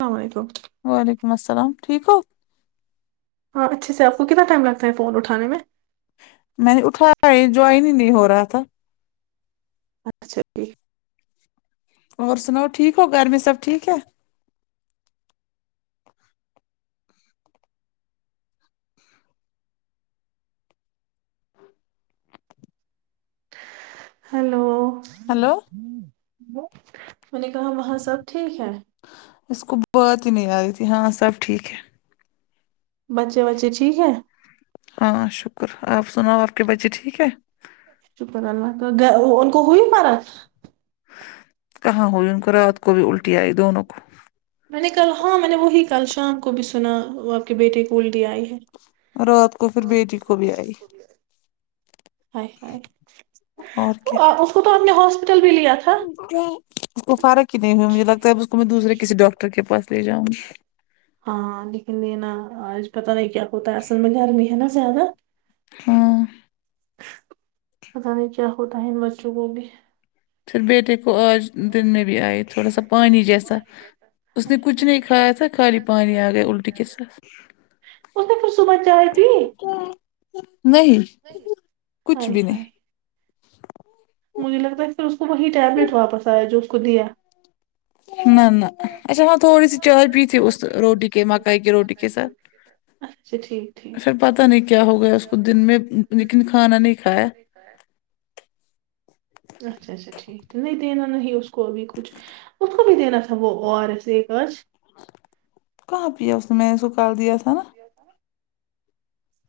السلام علیکم وعلیکم السلام ٹھیک ہو ہاں اچھے سے آپ کو کتنا ٹائم لگتا ہے فون اٹھا نے میں میں نے اٹھایا یے جوائن ہی نہیں ہو رہا تھا اچھا تھیک اور سناؤ ٹھیک ہو گھر میں سب ٹھیک ہے ہیلو ہیلو میں نے کہا وہاں سب ٹھیک ہے اس کو بات ہی نہیں آ رہی تھی ہاں سب ٹھیک ہے بچے بچے ٹھیک ہے ہاں شکر آپ سناؤ آپ کے بچے ٹھیک ہے شکر اللہ کا ان کو ہوئی مرا کہاں ہوئی ان کو رات کو بھی ہا الٹی آئی [unintelligible] دونوں کو میں نے کل ہاں میں نے وہی کل شام کو بھی سنا آپ کے بیٹے کی الٹی آئی ہے رات کو پھر بیٹی کو بھی آئی ہای ہای اور کیا آپ اس کو تو اپ نے ہاسپٹل بھی لیا تھا اس کو فرق ہی نہیں ہو ہے مجھے لگتا ہے اس کو میں دوسرے کسی ڈاکٹر کے پاس لے جاؤں گی ہاں لیکن یہ نا آج پتہ نہیں کیا کوتا ہے اصل میں گرمی ہے نا زیادہ ہاں پتا نہیں کیا ہوتا ہے ان بچوں کو بھی پھر بیٹی کو آج دن میں بھی آئی تھوڑا سا پانی جیسا اس نے ہائے کچھ نہیں کھایا تھا خالی پانی آ گیا الٹی کے ہائے. ساتھ اس نے پھر صبح چائے پی نہیں کچھ اہے بھی ہاے نہیں مجھے لگتا ہے پھر اس کو وہی ٹیبلیٹ واپس آیا جو اس کو دیا نہ نہ اچھا وہاں تھوڑی سی چائے پی تھی اس روٹی کے مکائی کے روٹی کے ساتھ اچھا ٹھیک ٹھیک پر پتا نہیں کیا ہو گیا اس کو دن میں لیکن کھانا نہیں کایا اچھا اچھا ٹھیک نہیں دینا نہیں اس کو ابھی کچھ اس کو بھی دینا تھا وہ او آر ایس ایک آج کہاں پیا اس نے میں نے اس کوکل دیا تھا نا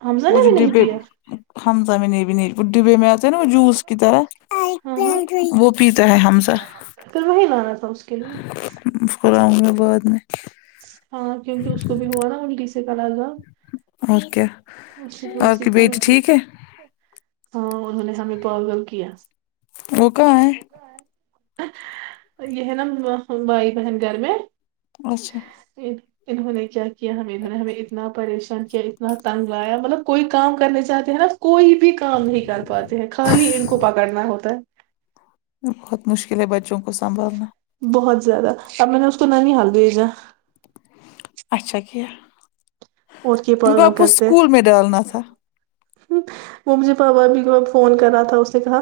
حمزہ وہ نے جو بھی نہیں ڈبے پیا ہممز میں نہیں بھی نہیں وہ ڈبے میں آتے ہیں نا وہ جوس کی طرح ہاں ہاں وہ پیتا ہے حمزہ پھر وہی لانا تھا اس کے لیے پراوں میں بعد میں ہاں کیونکہ اس کو بھی ہوا نا الٹی کیس سے کا لگا اور کیا اپ کی سی بیٹی فرق ہو. ٹھیک ہے ہاں انہوں نے ہمیں پاگل کیا وہ کہا ہے یہ ہے نا بھائی بہن گھر میں اچھا جی انہوں نے کیا کیا ہم انہوں نے ہمیں اتنا پریشان کیا اتنا تنگ لایا مطلب کوئی کام کرنے چاہتے ہیں نا کوئی بھی کام نہیں کر پاتے ہیں خالی ان کو پکڑنا ہوتا ہے بہت مشکل ہے بچوں کو سنبھالنا بہت زیادہ اب میں نے اس کو نانیہال بھیجا اچھا کیا اور کے انکو پاگل آپ اسکول میں ڈالنا تھا ممی پاپا بھی فون کر رہا تھا اس نے کہا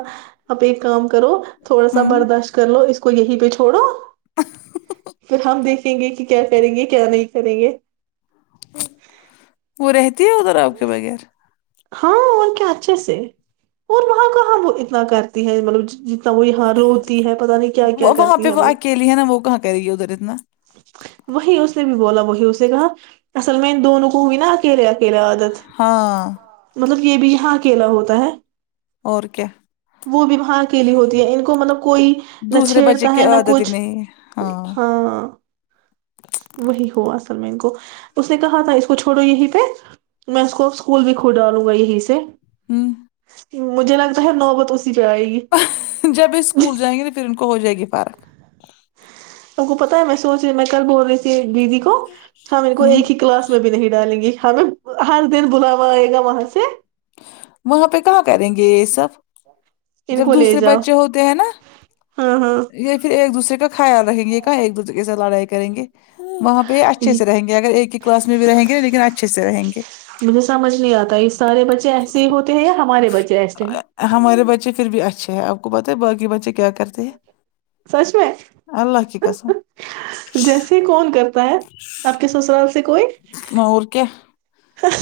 اپ ایک کام کرو تھوڑا سا ہمم، برداشت کر لو اس کو یہیں پہ چھوڑو پھر ہم دیکھ دیکیں گے کہ کیا کریں گے کیا نہیں کریں گے وہ رہتی ہے ادھر آپ کے بغیر ہاں اور کیا اچھے سے اور وہاں کہاں وہ اتنا کرتی ہے مطلب جی وہ یہاں روتی ہے پتا نہیں کیا کیا وہ- وہاں کرتی پہ ہے وہ اکیلی ہے نا وہ کہاں کرے گی ادھر اتنا وہی اس نے بھی بولا وہی اس نے کہا اصل میں دونوں کو بھی نا اکیلے اکیلاے عادت ہاں مطلب یہ بھی یہاں اکیلا ہوتا ہے اور کیا وہ بی واہ کے لیے ہوتی ہے ان کو مطلب کوئی نہ دوسرے بچے چھیڑتا کی ہے نہ عادت ہی کچھ نہیں ہے ہاں وہی ہو اصل میں ان کو اس نے کہا تھا اس کو چھوڑو یہی پہ میں اس کو اسکول بھی کھ ڈالوں گا یہیں سے ہوں مجھے لگتا ہے نوبت اسی پہ آئے گی جب یہ اسکول جائیں گے نا پھر ان کو ہو جائے گی فرق آپ کو پتا ہے میں سوچ رہی میں کل بول رہی تھی ایک دیدی کو ہ م کو ہوں ایک کلاس میں بھی نہیں ڈالیں گی ہمیں ہر دن بلاوا آئے گا وہاں سے وہاں پہ کہاں کریں گے یہ سب ان جب کو لے دوسرے جاؤ بچے ہوتے ہیں نا ہاں ہاں یہ پھر ایک دوسرے کا خیال ریں گے یہ کہاں ایک دوسرے کے س لڑائی کریں گے وہاں پہ یہ اچھے سے رہیں گے یہ اگر ایک ہی کلاس میں بھی رہیں گے لیکن اچھے سے رہیں گے مجھے سمجھ نہیں آتا یہ سارے بچے ایسے ہی ہوتے ہیں یا ہمارے بچے ایسے ہیں ہمارے بچے پھر بھی اچھے ہیں آپ کو پتہ ہے باقی بچے کیا کرتے ہیں سچ میں اللہ کی قسم جیسے کول کرتا ہے آپ کے سسرال سے کوئی اور کیا خش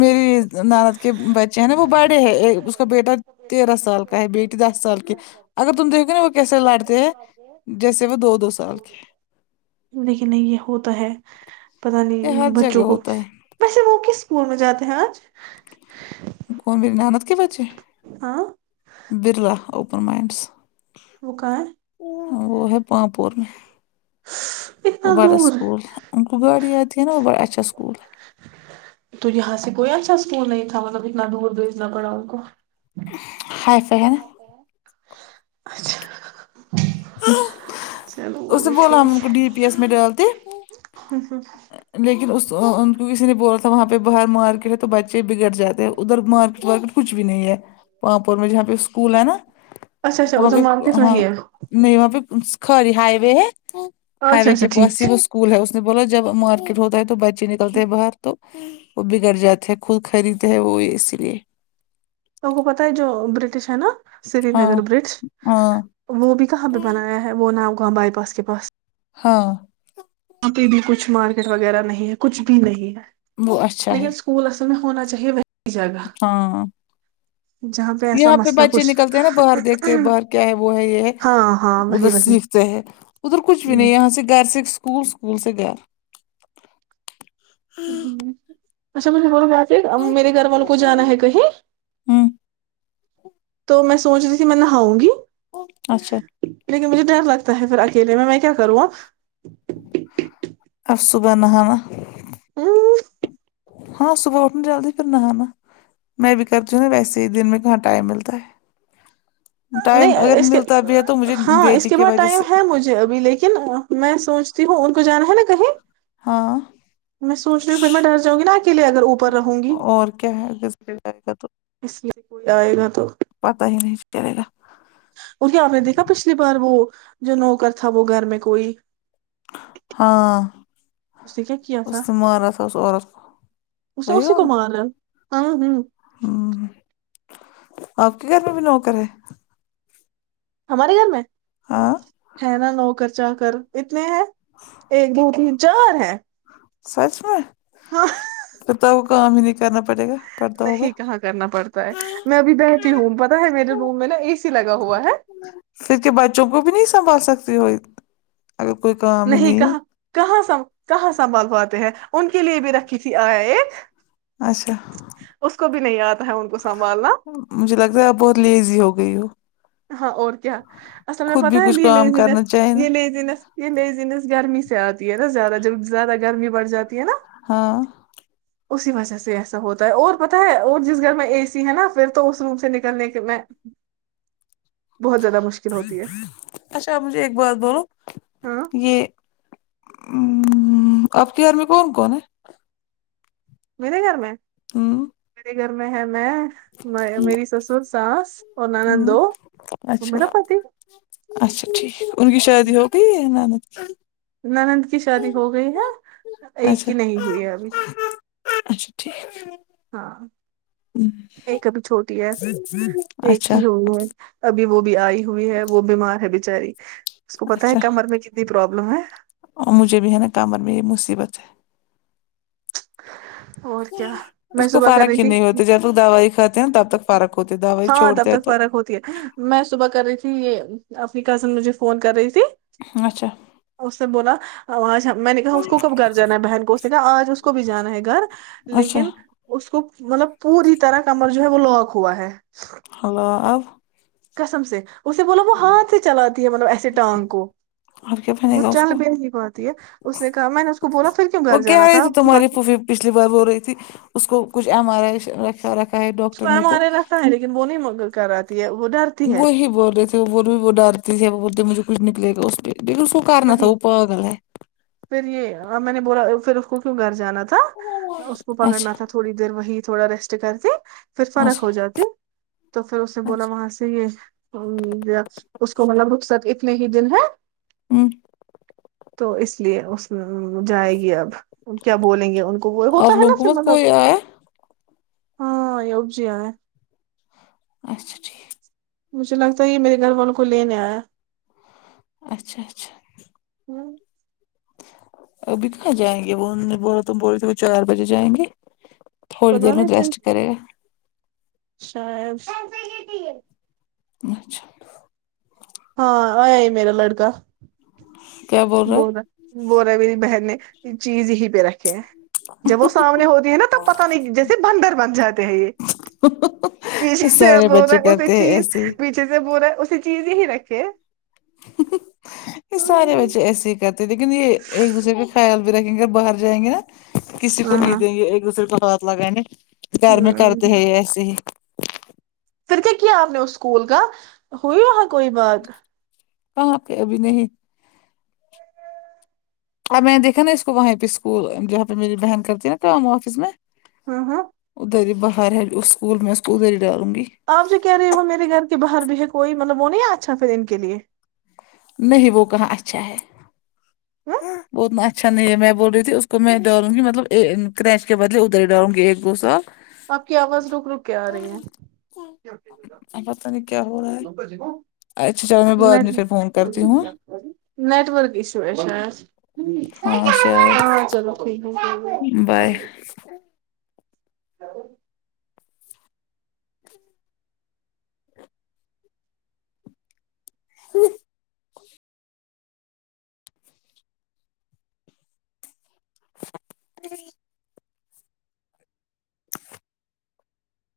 میری نند کے بچے ہیں نا وہ بڑے ہے کا بیٹا تیرہ سال کا ہے بیٹی دس سال کی اگر تم دیکھوے نا وہ کیسے لڑتے ہیں جیسے وہ دو دو سال کے لیکن نہیں یہ ہوتا ہے پتا یہ ہر نہیں جگہ بچوں کو ہوتا ہے ویسے وہ کس اسکول میں جاتے ہیں آج کون بری نند کے بچے ہاں برلا اوپن مائنڈس وہ کں ہے وہ ہے پاںپور میں ہے وہ اتنا بڑا دور اسکول ان کو گاڑیی آتی ہے نا بڑاچھا اسکول تو یہاں سے کوئی اچھا اسکول نہیں تھا مطلب اتنا دور بھیجنا پڑا ان کو [unintelligible] اچھا چلو وہ اس نے بولا ہم ان کو ڈی پی ایس میں ڈالتے اچ لیکن اس کی کسی نے بول وہاں پہ باہر مارکیٹ ہے تو بچے بگڑ جاتے ہیں ادھر مارکیٹ وارکیٹ کچھ بھی نہیں ہے پامپور میں جہاں پہ اسکول ہے نا اچھا اچھا وہاں ادھر پہ مارکیٹ ہاں نہیں ہے نہیں وہاں پہ خالی ہائی وے ہے ہائی اچھا وے اچھا کے ٹھیک پاس ہی وہ اسکول ہے اس نے بولاو جب مکٹ ہوتا ہے تو بچے نکلتے ہیں باہر تو وہ بگڑ جاتے ہیں خود خریدتے ہے وہ اس لیے تو کو پتا ہے جو برٹش ہے نا سری ہاں نگر برٹش ہاں وہ بھی کہاں پہ بنایا ہے وہ ناؤگاں بائی پاس کے پاس ہاں ا بھی کچھ مارکیٹ وغیرہ نہیں ہے کچھ بھی نہیں ہے وہ اچھا لیکن ہے اسکول اصل میں ہونا چاہیے وہی جگہ ہاں جہاں ایسا یہاں پہ مسئلہ بچے کچھ نکلتے ہیں نا باہر دیکھتے باہر کیا ہے وہ ہے یہ ہے ہاں ہاں ادھر وہی وہی سیکھتے ہے ادھر کچھ بھی نہیں یہاں سے گھر سے اسکول بول سے کیا اچھا مجھے ب میرے گھر والوں کو جانا ہے کہیں ہوں تو میں سوچ رہی تھی میں نہاؤں گی اچھا لیکن مجھے ڈر لگتا ہے پھر اکیلے میں میں کیا کروں اب اب صبح نہانا امم ہاں صبح اٹھنا جلدی پھر نہانا ہاں میں بھی کرتی ہو نہ ویسے ہی دن میں کہا ٹائم ملتا ہے ٹائم نہیں اگر اس کے ملتا بھی ہے تو مجھے ہاں اس بیٹی کے کی بعد وجہ ٹائم سے ہے مجھے ابھی لیکن میں سوچتی ہوں ان کو جانا ہے نا کہیں ہاں میں سوچ رہی ہوں پھر میں ڈر جاؤں گی نا اکیلے اگر اوپر رہوں گی [unintelligible] اور کیا ہے اٹلیس اس لیے کوئی آئے گا تو پتا ہی نہیں چلے گا کیونکے آپ نے دیکھا پچھلی بار وہ جو نوکر تھا وہ گھر میں کوئی ہاں اس نے کیا اس مارا تھا اس عورت کو اسے اسی کو مارا ہاں ہوں ہاں آپ کے گھر میں بھی نوکر ہے ہمارے گھر میں ہاں ہے نا نو کر چار کر اتنے ہیں ایک دو تین چار ہیں سچ میں ہاں پھرتا وہ کام ہی نہیں کرنا پڑے گا پڑتا ہوگا نہیں کہاں کرنا پڑتا ہے میں ابھی بیٹھی ہوں پتا ہے میرے روم میں نا اے سی لگا ہوا ہے پھر کے بچوں کو بھی نہیں سنبھال سکتی ہو اگر کوئی کام نہیں کہاں کہاں سا کہاں سنبھال پاتے ہیں ان کے لیے بھی رکھی تھی آیا ایک اچھا اس کو بھی نہیں آتا ہے ان کو سنبھالنا مجھے لگتا ہے آپ بہت لیزی ہو گئی ہو ہاں اور کیا اصل خود بھی پتاہ ہے کچھ یہ کام کرنا لیزینس چاہیے نا یہ لیزینس یہ نز گرمی سے آتی ہے نا زیادہ جب زیادہ گرمی بڑھ جاتی ہے نا ہاں اسی وجہ سے ایسا ہوتا ہے اور پتاہ ہے اور جس گھر میں اے سی ہے نا پھر تو اس روم سے نکلنے کے میں بہت زیادہ مشکل ہوتی ہے اچھا مجھے ایک بات بولو ہاں یہ ھممم آپکے گھر میں کون کون ہے میرے گھر میں ھمم میرے گھر میں ہے میں میری سسر ساس اور نانند ھمم دو اور اچھا میرا پتی اچھا ٹھیک ان کی شادی ہوگئی نانند کی نانند کی شادی ہو گئی ہے ایک اچھا ہی نہیں ہوئی ہے ابھی اچھا ٹھیک ہاں ہوں، ایک ابھی چھوٹی ہے ایک اچھا ہی ہوئی ہے ابھی وہ بھی آئی ہوئی ہے وہ بیمار ہے بچاری اس کو پت ہے اچھا کمر میں کتنی پروابلم ہے اور مجھے بھی ہے نا کمر میں یہ مصیبت ہے اور کیا میں اس کو صبح کر رہی فارق ہی تھی نہیں ہوتے جب تک دوائی کھاتے ہیں نا تب تک فارق ہوتے دوائی ہاں تب چھوڑتے ہیں تک تو فرق ہوتی ہے میں صبح کر رہی تھی یہ اپنی کزن مجھے فون کر رہی تھی اچھا اس سے بولا آج میں نے کہا اس کو کب گھر جانا ہے بہن کو اس نے کہا آج اس کو بھی جانا ہے گھر اچھا لیکن اس کو مطلب پوری طرح کمر جو ہے وہ لاک ہوا ہے ہیلو آپ قسم سے اسے بولا وہ ہاتھ سے چلاتی ہے مطلب ایسے ٹانگ کو اب کیا بنے وہ گا اس چل کو بھیے نہیں پاتتی ہے اس نے کہا میں نے اس کو بولا پھر کیوں وہ گھر کہہ جانا رہی تھا تھی تمہاری پھوفی پچھلی بار ہو رہی تھی اس کو کچھ ایم آر آئی ر اسومارے رہتا ہے لیکن وہ نہیں م کر رہاتی ہے وہ ڈر وہی بول رہے تھے وہ بھی وہ ڈار رہی تھی بولتے مجھے کچھ نکلے گا اس پ بالکل س کرنس تھاو وہی وہ پاگل ہے پھر یہ میں نے بولا پھر اس کو کیوں گھر جانا تھا اس کو پکڑنا اچھا تھا تھوڑی دیر وہی تھوڑا ریسٹ کرتے پھر فرق اچھا ہو جاتے تو پھر اس نے بولا اچھا وہاں سے چ یہ اس کو مطلب رخصت اتنے ہی دن ہے ہوں تو اس لیے اس جائے گی اب کیا بولیں گے ان گو ہوتا آپ ہے لوگوں نا کو س مت ج کوئی آیا ہاں ابجی ہے اچھا ٹھیک مجھے لگتا ہے یہ میرے گھر والوں کو لینے آیا ہے اچھا اچھا ہوں اب کہاں جائیں گی ب بات بولی چار بجے جائیں گی پرو شاید اچھا ہاں آیا ہی میرا لڑکا کیا بول ب رہا ہے ب رہا ہے میری بہن نے چیز یہیں پہ رکھے ہیں جب وہ سامنے ہوتی ہے نا تب پتہ نہیں جیسے بندر بن جاتے ہیں یہ یہ پیچھے سے سارے بول بچے رہا اسی کرتے ہیں چیز ایسے ہی پیچھے سے بو رہا ہے اسی چیز یہی رکھے یہ سارے بچے ایسے ہی کرتے ہیں لیکن یہ ایک دوسرے کا خیال بھی رکھیں گے اگر باہر جائیں گے نا کسی کو ہاں نہیں ہاں دیں گے ایک دوسرے کو ہاتھ لگانے گھر میں ہوں، کرتے ہیں یہ ایسے ہی پھر کے کی آپ نے اس سکول کاا ہوئی ہو کوئی بات کہاں پہ ابھی نہیں [inaudible] اور میں دیکھا نا اس کو وہیں پہ اسکول جہاں پہ میری بہن کرتی ہے نا کام آفس میں ہاں ہاں ادھر ہی باہر ہے اسکول میں اس کواودھر ہی ڈالونگی آپ جو کہہ رہے ہو میرے گھر کے باہر بھی ہے کوئی مطلب وہ نہیں اچھا پھر ان کے لیے نہیں وہ کہاں اچھا ہے ہاں بتنا اچھا نہیں ہے میں بول رہی تھی اس کو میں ڈالوں گی مطلب کریچ کے بدے ادھر ہی ڈالوں گی ایک گ سا آپ کی آواز رک رک کے آ رہی ہے اب پتہ نہیں کیا ہو رہا لکج کو ہے اچھا چلو میں بعد میں پھر فون کرتی ہوں نیٹورک اشو ہے شاید ہاں شاید ہاں چلو ٹھیک ہے بائے کوئی ہو ہوں [inaudible]